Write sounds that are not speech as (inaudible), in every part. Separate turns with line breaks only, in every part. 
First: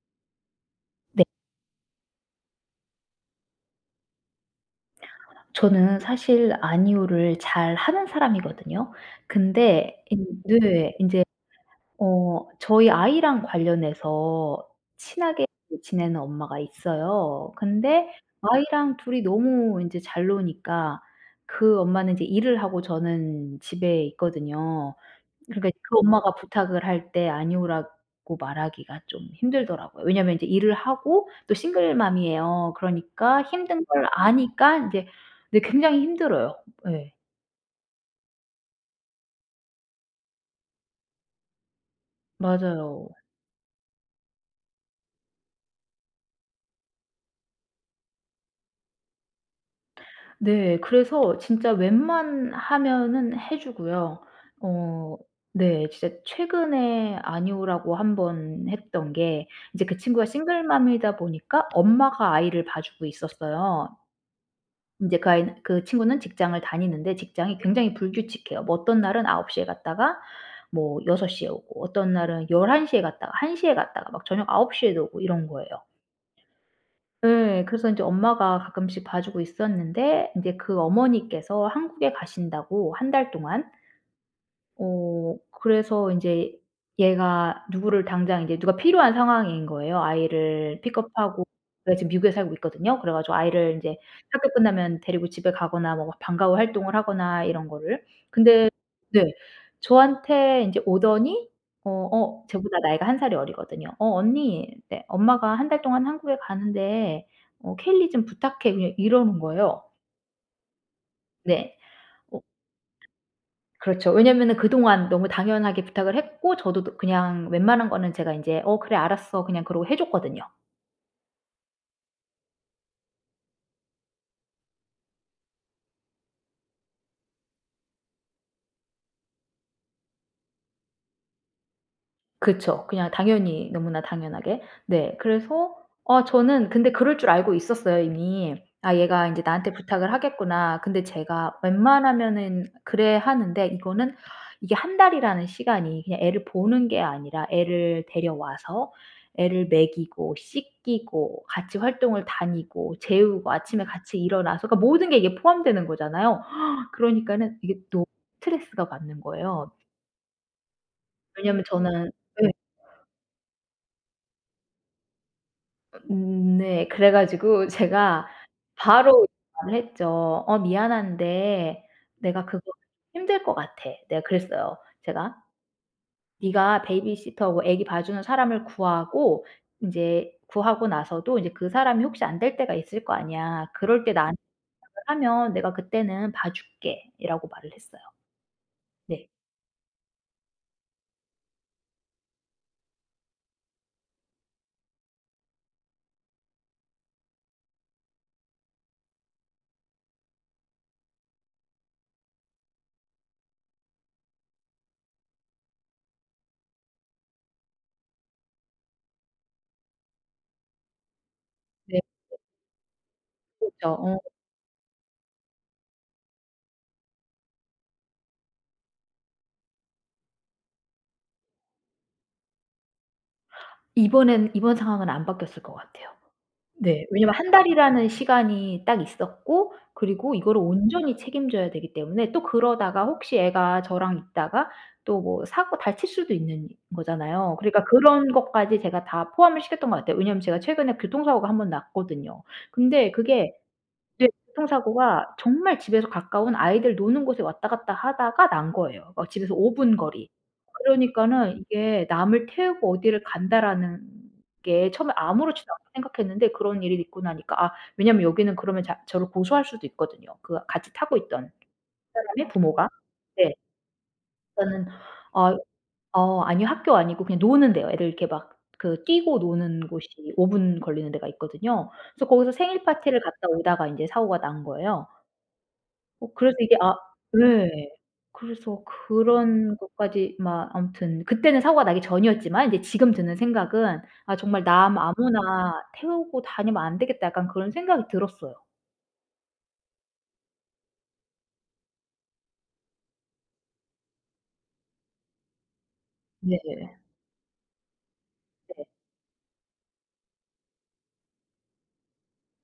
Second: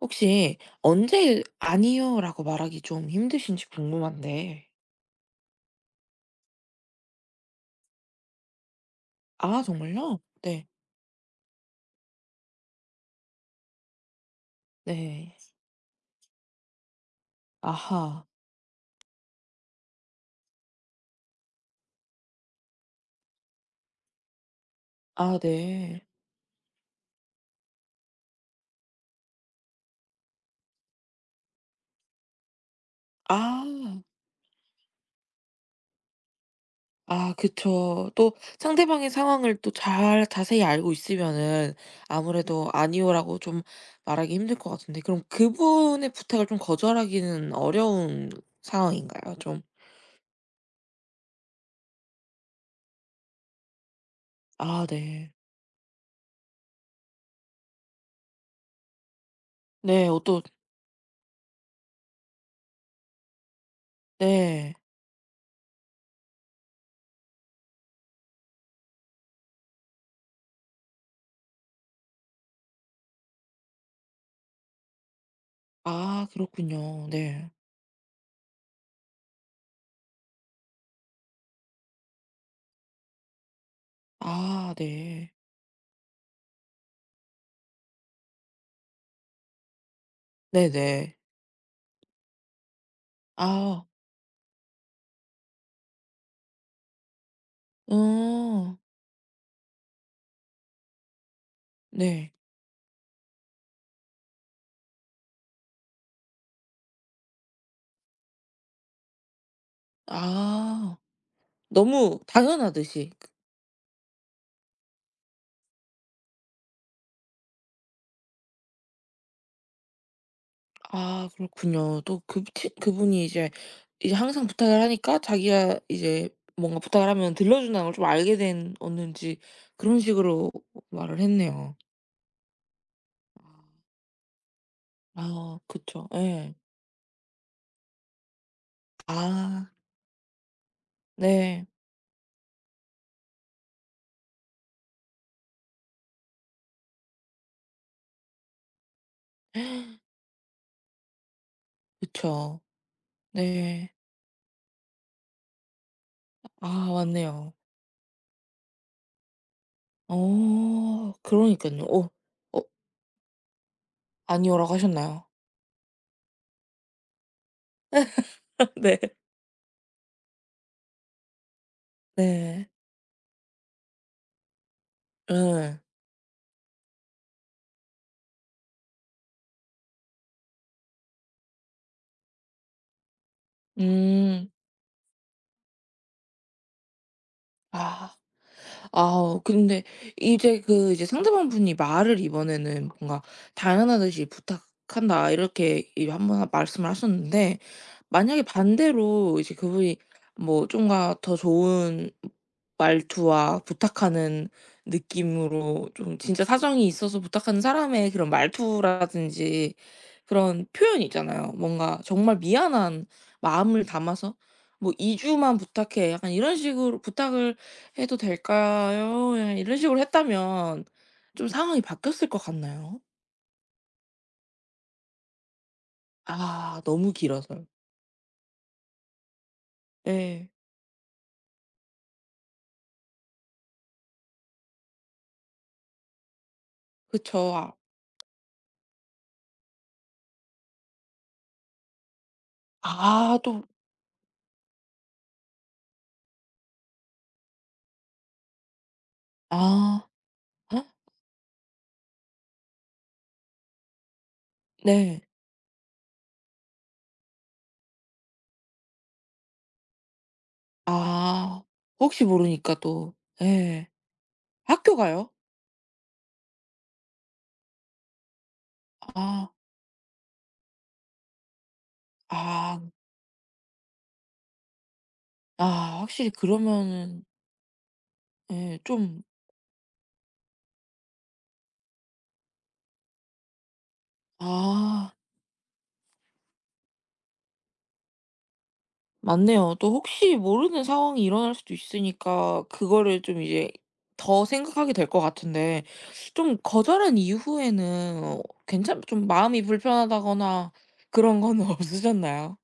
혹시
네.
언제 "아니요."라고 말하기 좀 힘드신지 궁금한데.
저는 사실 아니오를 잘하는 사람이거든요.
아
근데
정말요?
인
네.
네. 인제 저희 아이랑 관련해서
네.
친하게 지내는 엄마가 있어요. 근데
아하.
아이랑 둘이 너무 인제 잘 노니까 그 엄마는 이제 일을 하고 저는 집에 있거든요.
아
그러니까 그
네.
엄마가 부탁을 할 때 아니오라고 말하기가 좀 힘들더라고요. 왜냐면 인제 일을 하고 또 싱글맘이에요. 그러니까 힘든
아.
걸 아니까 인제 네, 굉장히 힘들어요. 예.
아 그쵸. 또 상대방의 상황을 또 잘 자세히 알고 있으면은 아무래도
맞아요.
"아니요."라고 좀 말하기 힘들 것 같은데, 그럼 그분의 부탁을 좀 거절하기는 어려운 상황인가요? 좀.
네. 그래서 진짜 웬만하면은 해 주고요.
아
어
네.
네. 진짜 최근에 아니오라고 한번 했던 게, 이제 그
네.
친구가
어떠.
싱글맘이다 보니까 엄마가 아이를 봐주고 있었어요.
네.
인제 그 아이는, 그 친구는 직장을 다니는데 직장이 굉장히 불규칙해요. 뭐 어떤 날은 9시에 갔다가 뭐6시에 오고, 어떤 날은 1 1시에 갔다가 1시에 갔다가 막 저녁 9홉시 에도 오고 이런 거예요.
아 그렇군요. 네.
예. 그래서 인제 엄마가 가끔씩 봐 주고 있었는데 인제 그 어머니께서 한국에 가신다고, 한 달 동안.
아 네.
그래서 인제 얘가 누구를 당장, 인제 누가 필요한 상황인 거예요. 아이를
네네.
픽업하고. 제가 지금 미국에 살고 있거든요. 그래 가지고 아이를
아.
인제 학교 끝나면 데리고 집에 가거나 뭐 방과후 활동을 하거나 이런 거를. 근데
어.
네. 저한테 인제 오더니,
네.
저보다 나이가 한 살이 어리거든요. "어, 언니 네 엄마가 한 달 동안 한국에 가는데 어, 케일리 좀 부탁해." 그냥 이러는 거예요.
아.
네.
너무
어
당연하듯이 그.
그렇죠. 왜냐면은 그동안 너무 당연하게 부탁을 했고 저도 그냥 웬만한 거는 제가 인제 "어 그래 알았어." 그냥 그러고 해 줬거든요.
아 그렇군요. 또 그 치 그분이 이제, 이제 항상 부탁을 하니까 자기가 이제 뭔가 부탁을 하면 들려 준다는 걸 좀 알게 된 었는지 그런 식으로 말을 했네요.
그쵸. 그냥 당연히, 너무나 당연하게. 네.
아
그래서
그쵸. 예.
저는 근데 그럴 줄 알고 있었어요 이미. '아, 얘가 인제
아
나한테 부탁을 하겠구나.' 근데 제가
네.
웬만하면은 그래 하는데, 이거는 이게 한 달이라는 시간이 그냥 애를 보는 게 아니라, 애를 데려와서 애를
(gasps)
먹이고 씻기고 같이 활동을
그쵸.
다니고 재우고 아침에
네.
같이 일어나서, 그러니까 모든 게 이게 포함되는 거잖아요.
아
(gasps)
맞네요.
그러니까는 이게 너무 스트레스가 받는 거예요.
어 그러니
왜냐면
까요 어.
저는. 예.
어 아니오라고 하셨나요?
네. 그래 가지고 제가
(laughs) 네.
바로 말을 했죠. "어, 미안한데 내가 그거
네.
힘들 것 같아." 내가 그랬어요. 제가
예.
"네가 베이비시터고, 애기 봐주는 사람을 구하고 인제 구하고 나서도 인제 그 사람이 혹시 안 될 때가 있을 거 아니야. 그럴 때 나한테
음.
연락을 하면 내가 그때는 봐줄게."이라고 말을 했어요.
아.
네.
아 근데 이제 상대방분이 말을 이번에는 뭔가 "당연하듯이 부탁한다." 이렇게 이번 말씀을 하셨는데, 만약에 반대로 이제 그분이 뭐 좀가 더 좋은 말투와 부탁하는 느낌으로 좀 진짜 사정이 있어서 부탁하는 사람의 그런 말투라든지 그런 표현이 있잖아요.
네.
뭔가 정말 미안한 마음을
그렇죠.
담아서 뭐 "2 주만 부탁해." 약간 이런 식으로 부탁을 해도 될까요? 예 이런 식으로 했다면 좀 상황이 바뀌었을 것 같나요?
이번엔, 이번 상황은 안 바뀌었을 것 같아요.
아
네.
너무
왜냐면 한
길어서요.
달이라는 시간이 딱 있었고 그리고
네,
이거를 온전히 책임져야 되기 때문에. 또 그러다가 혹시 애가 저랑 있다가 또 뭐 사고 다칠 수도 있는 거잖아요.
그쵸.
그러니까 그런 것까지 제가 다 포함을 시켰던 것 같아요. 왜냐면 제가 최근에 교통사고가 한 번 났거든요.
아 아
근데
또.
그게. 네. 교통사고가 정말 집에서 가까운 아이들 노는 곳에 왔다 갔다 하다가 난 거예요. 막 집에서 5분
아.
거리.
헉?
그러니까는 이게 '남을 태우고 어디를 간다.'라는 게 처음에
네.
아무렇지도 않게 생각했는데, 그런 일이 있고 나니까. 아, 왜냐면 여기는 그러면 자 저를 고소할 수도 있거든요, 그 같이 타고 있던
아 혹시
사람의
모르니까
부모가.
또.
네.
예.
그러니까는.
학교가요?
아 어어 아니요. 학교 아니고 그냥 노는 데요. 애들 이렇게 막, 그 뛰고
아.
노는 곳이 5분 걸리는 데가 있거든요. 그래서 거기서
아.
생일 파티를 갔다 오다가 인제 사고가 난 거예요.
아 확실히
그래서 이게.
그러면은.
네.
예
그래서
좀.
그런 것까지 막 아무튼 그때는 사고가 나기 전이었지만, 이제 지금 드는 생각은 '아, 정말 남
아.
아무나 태우고 다니면 안 되겠다.' 약간 그런 생각이 들었어요.
맞네요. 또 혹시 모르는 상황이 일어날 수도 있으니까 그거를 좀 이제 더 생각하게 될 것 같은데, 좀
네.
거절한 이후에는 어
네.
괜찮 좀 마음이 불편하다거나 그런 건 (laughs) 없으셨나요?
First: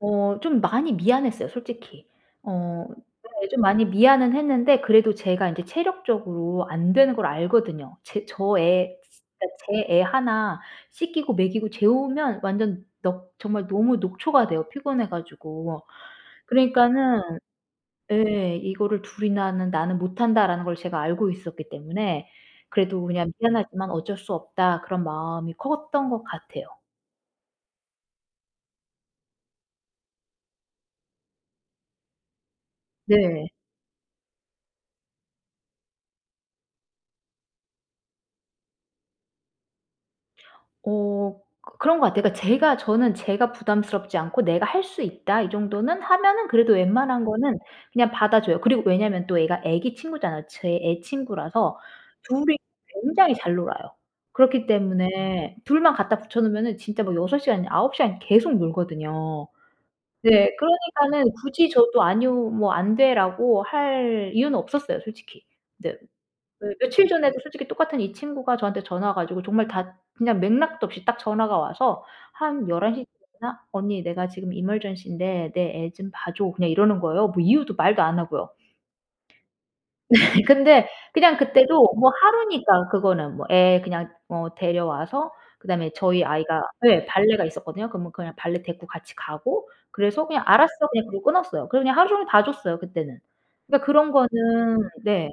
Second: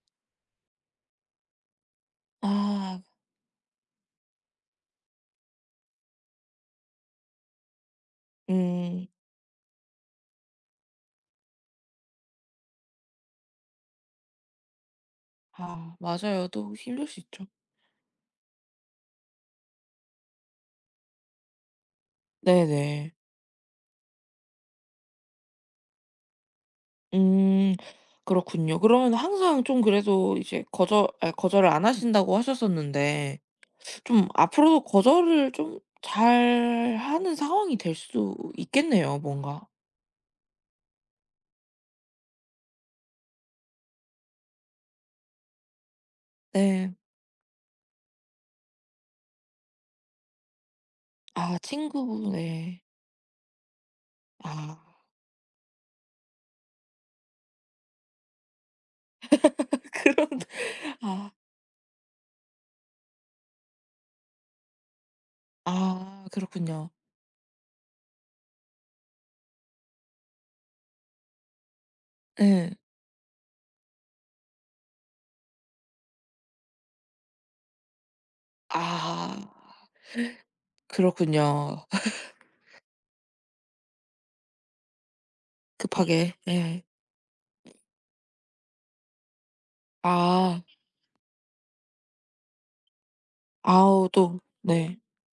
좀 많이 미안했어요 솔직히. 어
아.
네, 좀 많이 미안은 했는데, 그래도 제가 인제 체력적으로 안 되는 걸 알거든요. 제 저 애
음.
진짜 제 애 하나 씻기고 먹이고 재우면 완전 넋, 정말 너무 녹초가 돼요 피곤해 가지고.
아 맞아요. 또 힘들 수
그러니까는
있죠.
예, 이거를 둘 이나 하는 '나는 못한다.'라는 걸 제가 알고 있었기 때문에 그래도
네네.
그냥 '미안하지만 어쩔 수 없다.' 그런 마음이 컸던 것 같아요.
음 그렇군요. 그러면 항상 좀 그래도 이제 거절을 안 하신다고 하셨었는데,
네.
좀 앞으로도 거절을 좀 잘하는 상황이 될 수 있겠네요 뭔가.
어 그런 것 같아요. 그러니까 제가, 저는 제가 부담스럽지 않고 '내가 할 수 있다.' 이 정도는 하면은 그래도
네.
웬만한 거는 그냥 받아줘요. 그리고 왜냐면 또 얘가 애기 친구잖아요. 제 애
아
친구라서
친구분
둘이
네.
굉장히 잘 놀아요. 그렇기
아
때문에 둘만 갖다 붙여 놓으면은 진짜 뭐 6 시간, 9 시간 계속 놀거든요.
(laughs) 그런.
네.
아
그러니까는 굳이 저도 "아니요. 뭐 안 돼."라고 할 이유는 없었어요 솔직히. 네.
아
네.
그렇군요.
며칠 전에도 솔직히 똑같은 이 친구가 저한테 전화 와 가지고, 정말 다 그냥 맥락도 없이 딱 전화가 와서 한
네.
11 시쯤이나 "언니, 내가 지금 emergency 인데 내 애 좀 봐 줘." 그냥 이러는 거예요. 뭐 이유도 말도 안 하고요.
아
(laughs) 근데 그냥
그렇군요.
그때도 뭐
(laughs)
하루니까 그거는 뭐 애 그냥 데려와서, 그다음에 저희
급하게.
아이가
네.
예 발레가 있었거든요. 그러면 그냥 발레 데리고 같이 가고, 그래서 그냥
아.
"알았어." 그냥 그러고 끊었어요. 그리고 그냥 하루 종일 봐 줬어요 그때는. 그러니까
아우
그런
또.
거는.
네.
네.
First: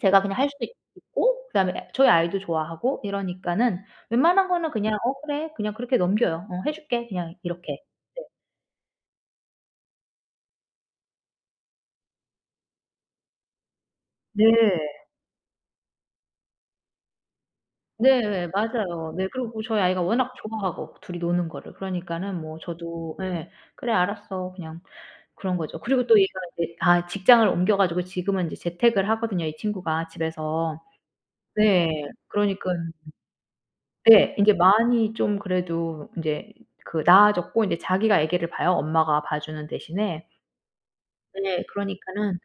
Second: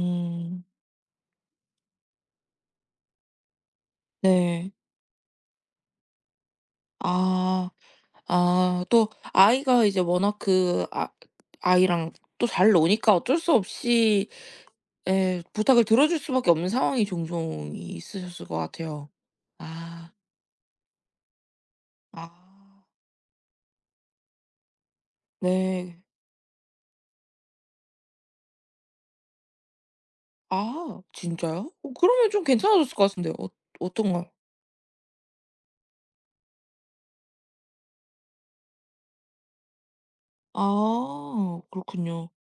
제가 그냥 할 수도 있고, 그다음에 저희 아이도 좋아하고 이러니까는 웬만한 거는
네.
그냥 "어 그래." 그냥 그렇게 넘겨요. "어, 해 줄게." 그냥
아.
이렇게.
아 또 아이가 이제 워낙 아이랑 또 잘 노니까 어쩔 수 없이.
네.
예. 부탁을 들어줄 수밖에 없는 상황이 종종
네.
있으셨을
네
것 같아요.
맞아요. 네, 그리고 저희 아이가
아.
워낙 좋아하고 둘이 노는 거를. 그러니까는 뭐
아.
저도 예. "그래 알았어." 그냥 그런 거죠.
네.
그리고 또 얘가 이제, 직장을 옮겨 가지고 지금은 이제 재택을 하거든요, 이 친구가 집에서.
아 진짜요? 어
네.
그러면 좀
그러니깐
괜찮아졌을 것 같은데 어 어떤가요?
네. 인제 많이 좀 그래도, 인제 그 나아졌고 인제 자기가 아기를 봐요, 엄마가 봐주는 대신에. 네.
아 그렇군요.
그러니까는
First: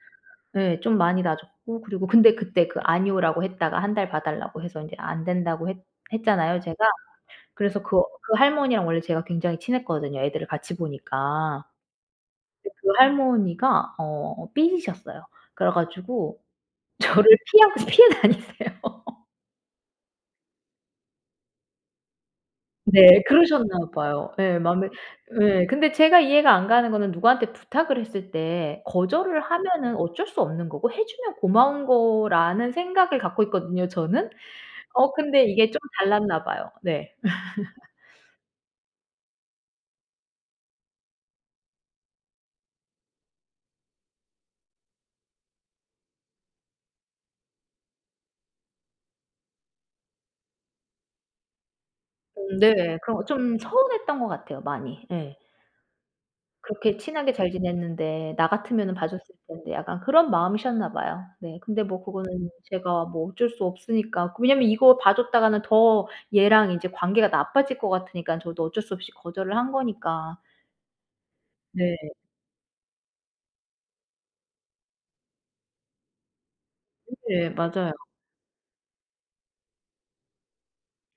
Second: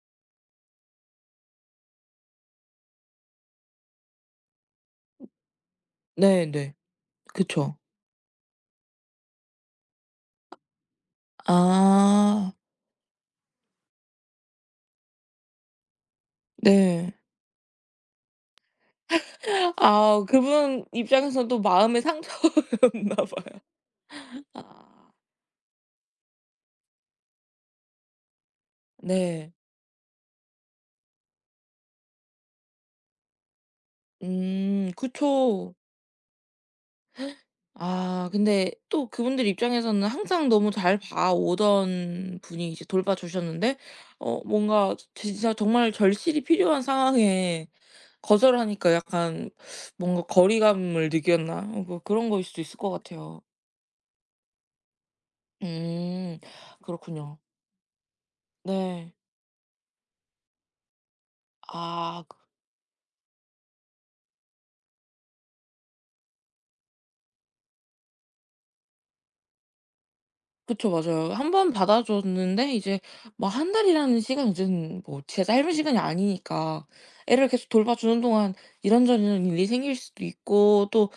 예, 좀 많이 낮았고. 그리고 근데 그때 그 아니오라고 했다가, 한 달 봐 달라고 해서 인제 안 된다고 했, 했잖아요
네네.
제가.
그쵸.
그래서 그, 그 할머니랑 원래 제가 굉장히 친했거든요 애들을 같이 보니까.
아
근데 그 할머니가 삐지셨어요. 그래 가지고 (laughs)
네.
저를 피하고 피해 다니세요.
(laughs) 아 그분 입장에서도또 마음의
(laughs)
상처였나
네.
봐요.
그러셨나 봐요. 예. 마음에.
아
예. 근데 제가 이해가 안 가는 거는 누구한테 부탁을 했을 때 거절을
네.
하면은 어쩔 수 없는 거고, 해 주면 고마운 거라는 생각을 갖고 있거든요 저는. 근데 이게
그쵸.
좀 달랐나 봐요. 네.
아 근데 또 그분들 입장에서는 항상 너무 잘 봐오던 분이 이제 돌봐 주셨는데 어 뭔가 진짜 정말 절실히 필요한 상황에 거절하니까 약간 뭔가 거리감을 느꼈나? 어 뭐 그런 거일 수도 있을 것
네. 그런 거
같아요.
좀 서운했던 것 같아요 많이. 예.
음.
그렇게 친하게
그렇군요.
잘 지냈는데 나 같으면은 봐
네.
줬을 텐데, 약간 그런 마음이셨나 봐요. 네. 근데 뭐
아. 그.
그거는 제가 뭐 어쩔 수 없으니까. 왜냐면 이거 봐 줬다가는 더 얘랑 인제 관계가 나빠질 것 같으니까 저도 어쩔 수 없이 거절을 한 거니까.
그쵸. 맞아요. 한 번 받아
네.
줬는데 이제 뭐 한 달이라는 시간은 이제는 뭐 진짜 짧은 시간이 아니니까
네
애를 계속
맞아요.
돌봐 주는 동안 이런저런 일이 생길 수도 있고, 또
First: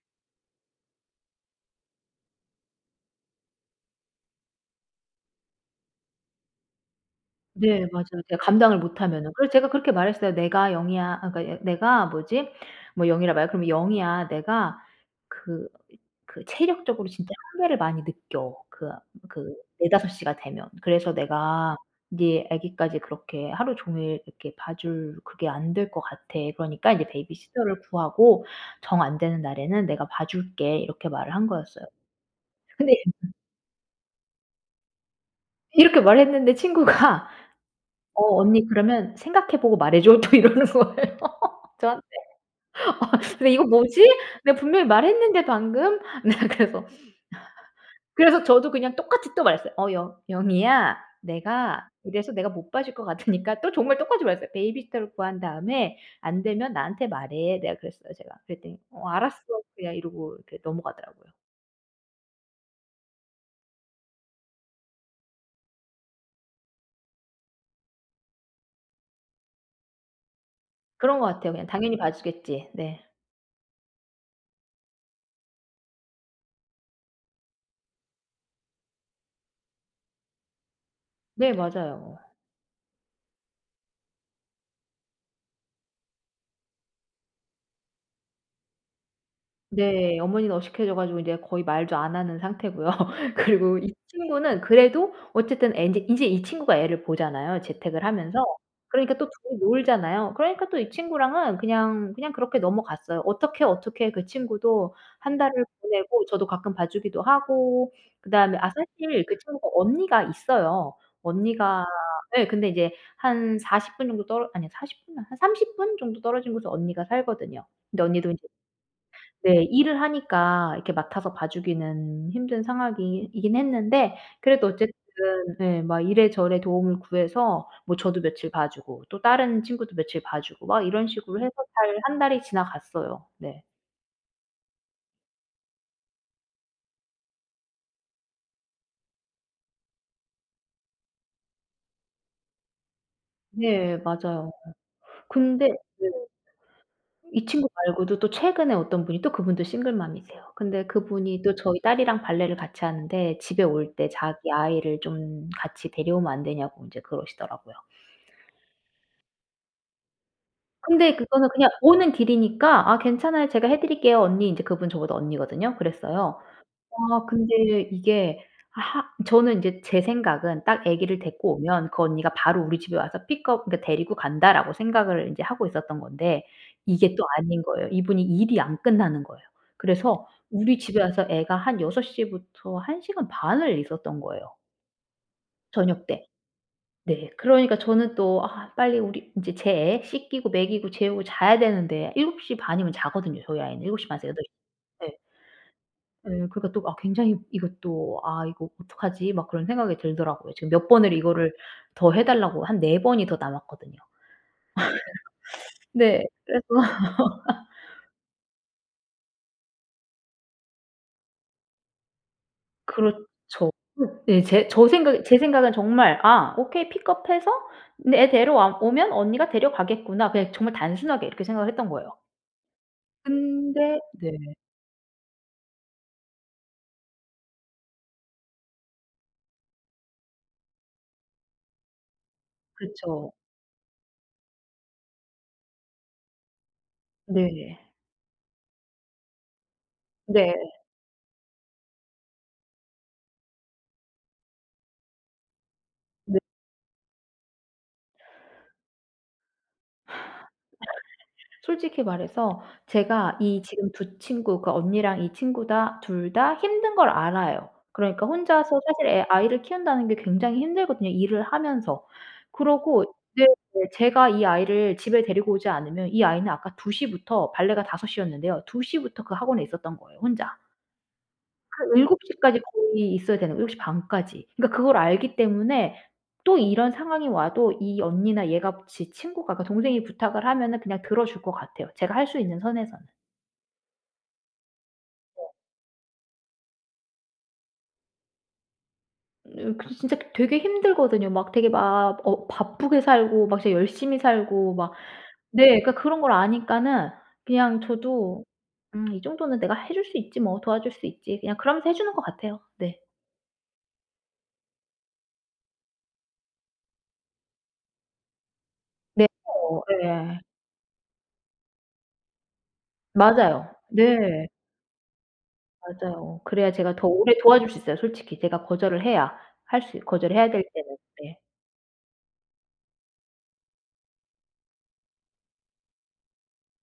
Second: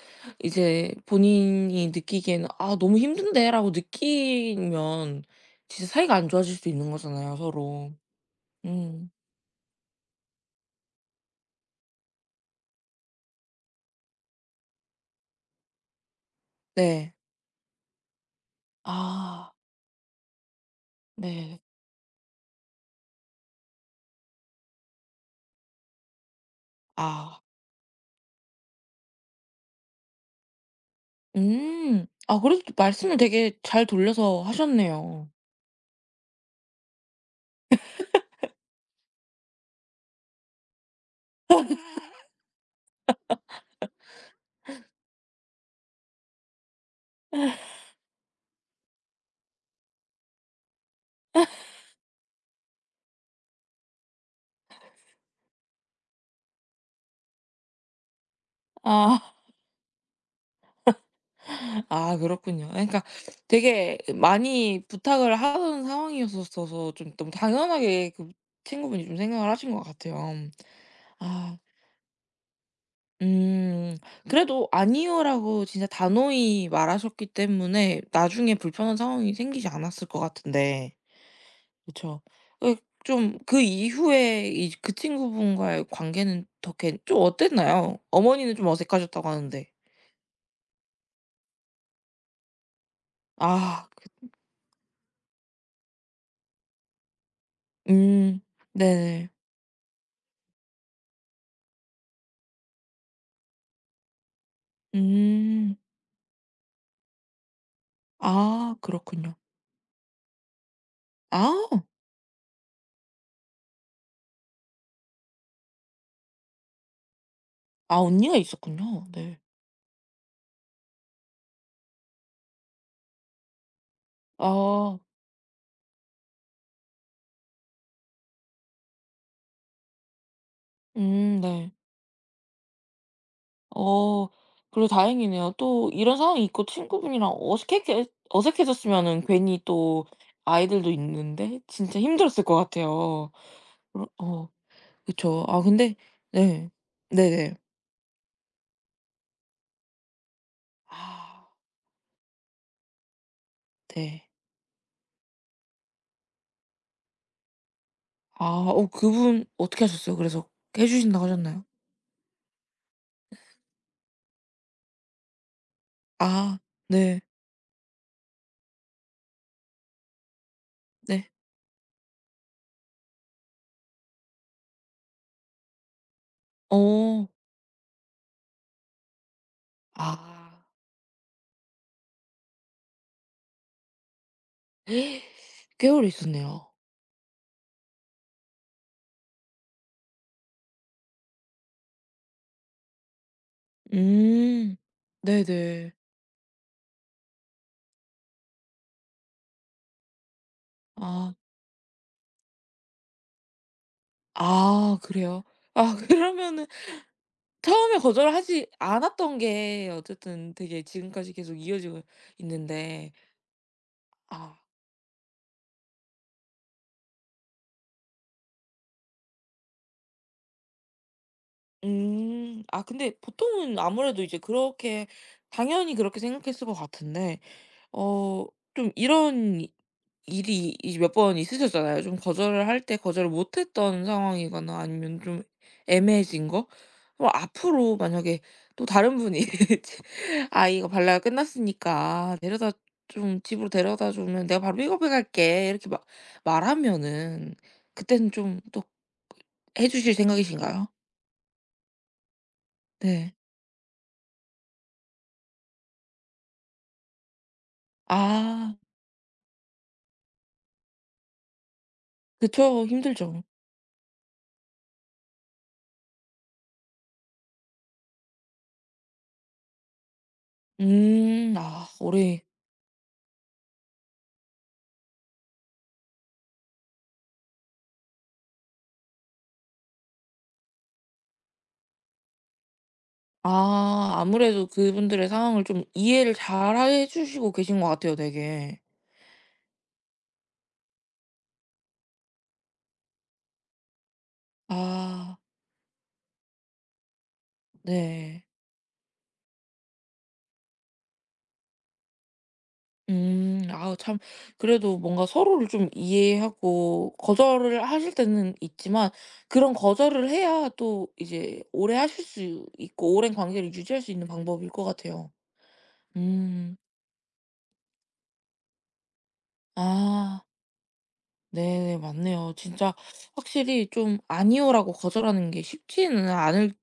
이제 본인이 느끼기에는 '아 너무 힘든데.'라고 느끼면 진짜 사이가 안 좋아질 수도 있는 거잖아요
네
서로.
맞아요. 제가 감당을
음.
못하면은. 그래서 제가 그렇게 말했어요. "내가 영 이야." 아, 그러니까 "내가" 뭐지? 뭐영 이라 말해요. 그러면 이야. 내가 그 그 체력적으로
네.
진짜 한계를 많이 느껴. 그
아.
그 4~5 시가 되면. 그래서
네.
내가 이제 아기까지 그렇게 하루 종일 이렇게 봐줄, 그게 안 될 것 같아. 그러니까 이제
아.
베이비시터를 구하고 "정 안 되는 날에는 내가 봐 줄게." 이렇게 말을 한 거였어요.
음. 아 그래도
(laughs) 근데
말씀을 되게 잘 돌려서 하셨네요.
이렇게 말했는데 친구가 (laughs) "어, 언니 그러면 생각해 보고 말해 줘." 또 이러는 거예요. (laughs) 저한테. 아, 근데 이거 뭐지? 내가 분명히 말했는데 방금. (laughs) 네, 그래서. 그래서 저도 그냥 똑같이 또 말했어요. "어 영 영희야, 내가 이래서 내가 못 봐줄 것 같으니까" 또 정말 똑같이 말했어요. "베이비시터를 구한 다음에 안 되면 나한테 말해." 내가 그랬어요 제가. 그랬더니 "어,
아.
알았어." 그냥 이러고 이렇게 넘어가더라고요.
아 그렇군요. 아 그러니까 되게 많이 부탁을 하던 상황이었어서 너무 당연하게 그 친구분이 좀 생각을 하신 것 같아요.
그런 것 같아요.
아.
그냥 '당연히 봐주겠지.' 네.
음. 그래도 "아니요."라고 진짜 단호히 말하셨기 때문에 나중에 불편한 상황이 생기지 않았을 것 같은데.
네 맞아요.
그쵸. 예 좀 그 이후에 이 그 친구분과의 관계는 더 괜 좀 어땠나요? 어머니는 좀 어색하셨다고 하는데.
네. 어머니는 어식해져 가지고 인제 거의 말도 안 하는 상태고요. (laughs) 그리고
아
이
그.
친구는 그래도 어쨌든 앤제 이제 이 친구가 애를 보잖아요, 재택을 하면서.
음.
그러니까 또
네네.
둘이 놀잖아요. 그러니까 또 이 친구랑은 그냥, 그냥 그렇게 넘어갔어요. 어떻게, 어떻게 그 친구도 한 달을
음.
보내고 저도 가끔 봐 주기도 하고. 그다음에, 아,
아
사실 그
그렇군요.
친구가 언니가 있어요. 언니가
아.
예 근데 이제 한 40 분 정도 떨어, 아니, 사십 분, 한 삼십 분 정도 떨어진 곳에 언니가 살거든요.
아
근데 언니도
언니가
인제
있었군요. 네.
네, 일을 하니까 이렇게 맡아서 봐주기는 힘든 상황이 긴 했는데, 그래도 어쨌든
아.
예 막 이래저래 도움을 구해서 뭐 저도 며칠 봐주고 또 다른 친구도 며칠 봐주고 막 이런 식으로 해서
네.
잘 한 달이 지나갔어요. 네.
어 그래도 다행이네요. 또 이런 상황이 있고 친구분이랑 어색해졌으면은 괜히 또 아이들도 있는데 진짜 힘들었을 것 같아요.
네.
그러 어.
맞아요.
그쵸. 아
근데
근데.
네,
네.
이
네네.
친구 말고도 또 최근에 어떤 분이, 또 그분도 싱글맘이세요. 근데 그분이
아
또 저희 딸이랑 발레를 같이 하는데, 집에 올 때
네.
자기 아이를 좀 같이 데려오면 안 되냐고 인제 그러시더라고요.
아 어 그분 어떻게 하셨어요? 그래서 해
근데
주신다고
그거는
하셨나요?
그냥 오는 길이니까 "아 괜찮아요. 제가 해 드릴게요, 언니." 인제 그분 저보다 언니거든요. 그랬어요.
아 네.
아, 근데 이게 하, 저는 인제 제 생각은 딱 아기를
네.
데리고 오면 '그 언니가 바로 우리 집에 와서 픽업, 그러니까 데리고 간다.'라고 생각을 인제 하고 있었던 건데, 이게 또
어.
아닌 거예요. 이분이 일이 안 끝나는 거예요. 그래서
아
우리 집에 와서 애가 한 6 시부터 1 시간 반을 있었던 거예요,
(gasps) 꽤
저녁
오래
때.
있었네요.
네. 그러니까 저는 또 '아 빨리 우리 인제 제 애 씻기고 먹이고 재우고 자야 되는데' 7시 반 이면 자거든요 저희 아이는. 7시 반에서8
음.
0 예.
네네.
예. 그러니까 또 아, 굉장히 이것도 '아 이거 어떡하지?' 막 그런 생각이 들더라고요. 지금 몇 번을
아.
이거를 더 해 달라고, 한 4 번이 더 남았거든요.
아 그래요? 아
네.
(laughs)
그래서
그러면은
(laughs)
처음에 거절하지 않았던 게 어쨌든 되게 지금까지 계속 이어지고 있는데.
그렇죠. 네.
아.
제 저 생각, 제 생각엔 정말 '아 오케이. 픽업해서 내 애 데려와, 오면 언니가 데려가겠구나.' 그냥 정말 단순하게 이렇게 생각을 했던 거예요.
음. 아 근데 보통은
근데
아무래도
네.
이제 그렇게 당연히 그렇게 생각했을 것 같은데. 어 좀 일이 몇 번 있으셨잖아요. 좀 거절을 할 때 거절을
그쵸.
못 했던 상황이거나 아니면 좀 애매해진 거. 그럼
네.
앞으로 만약에 또 다른 분이 (laughs)
네.
아 이거 발라가 끝났으니까 데려다 좀 집으로 데려다 주면 내가 바로 픽업해 갈게." 이렇게 막
네.
말하면은 그때는 좀 또 해 주실 생각이신가요?
솔직히 말해서
네.
제가 이 지금 두 친구, 그 언니랑 이 친구 다 둘 다 힘든 걸 알아요. 그러니까
아
혼자서 사실 애, 아이를 키운다는 게 굉장히 힘들거든요, 일을 하면서.
그쵸.
그러고
힘들죠.
네. 네, 제가 이 아이를 집에 데리고 오지 않으면 이 아이는 아까 2 시부터, 발레가 5 시였는데요. 2 시부터 그 학원에 있었던 거예요, 혼자.
음. 아
7시
오래.
까지 거의 있어야 되는, 7시 반 까지. 그러니까 그걸 알기 때문에 또 이런 상황이 와도 이 언니나 얘가, 지 친구가, 그러니까 동생이 부탁을 하면은 그냥 들어줄 것 같아요, 제가 할 수 있는 선에서는.
아 아무래도 그분들의 상황을 좀 이해를 잘 해 주시고 계신 것 같아요 되게.
으 그 진짜 되게 힘들거든요. 막 되게 막 바쁘게 살고 막 진짜 열심히 살고 막.
아
네, 그러니까 그런 걸 아니까는 그냥 저도
네.
'음, 이 정도는 내가 해줄 수 있지 뭐. 도와줄 수 있지.' 그냥 그러면서 해 주는 것 같아요. 네.
음. 아 참 그래도 뭔가 서로를 좀 이해하고 거절을 하실 때는 있지만
네.
그런 거절을
예.
해야 또 이제 오래 하실 수 있고 오랜
맞아요.
관계를 유지할 수 있는
네.
방법일 것 같아요.
맞아요. 그래야
음.
제가 더 오래 도와줄 수 있어요 솔직히. 제가 거절을 해야, 할 수, 거절을
아
해야 될 때는. 네.
네네 맞네요. 진짜 확실히 좀 아니오라고 거절하는 게 쉽지는 않을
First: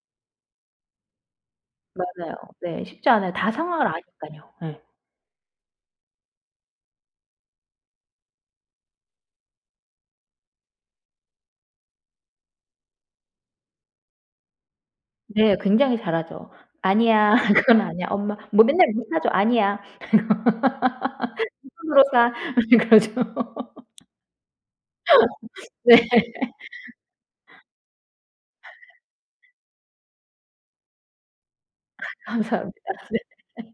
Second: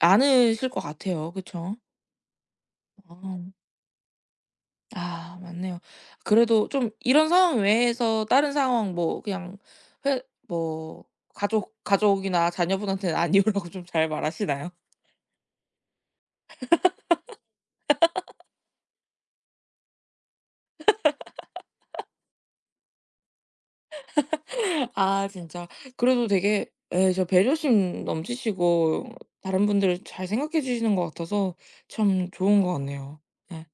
않으실 것 같아요. 그쵸?
맞아요. 네. 쉽지 않아요. 다
아.
상황을 아니깐요. 예.
아 맞네요. 그래도 좀 이런 상황 외에서 다른 상황 뭐 그냥 회 뭐 가족이나 자녀분한테는 아니오라고 (laughs) 좀 잘 말하시나요?
네. 굉장히 잘하죠. "아니야. (laughs) 그건 아니야." 엄마 뭐 맨날 못 사죠. "아니야. 손으로 사." (laughs) 그러죠.
(laughs) 아 진짜.
네.
그래도 되게 예 저 배려심 넘치시고 다른 분들을 잘 생각해 주시는 것 같아서 참 좋은 것
감사합니다. 네.
같네요. 네.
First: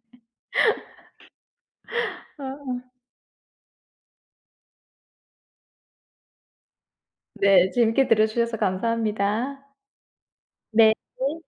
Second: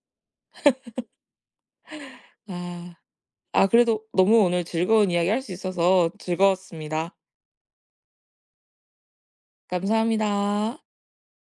아,
아. 아 그래도 너무 오늘 즐거운 이야기 할 수 있어서 즐거웠습니다.
네. 재밌게 들어 주셔서 감사합니다.
감사합니다.
네.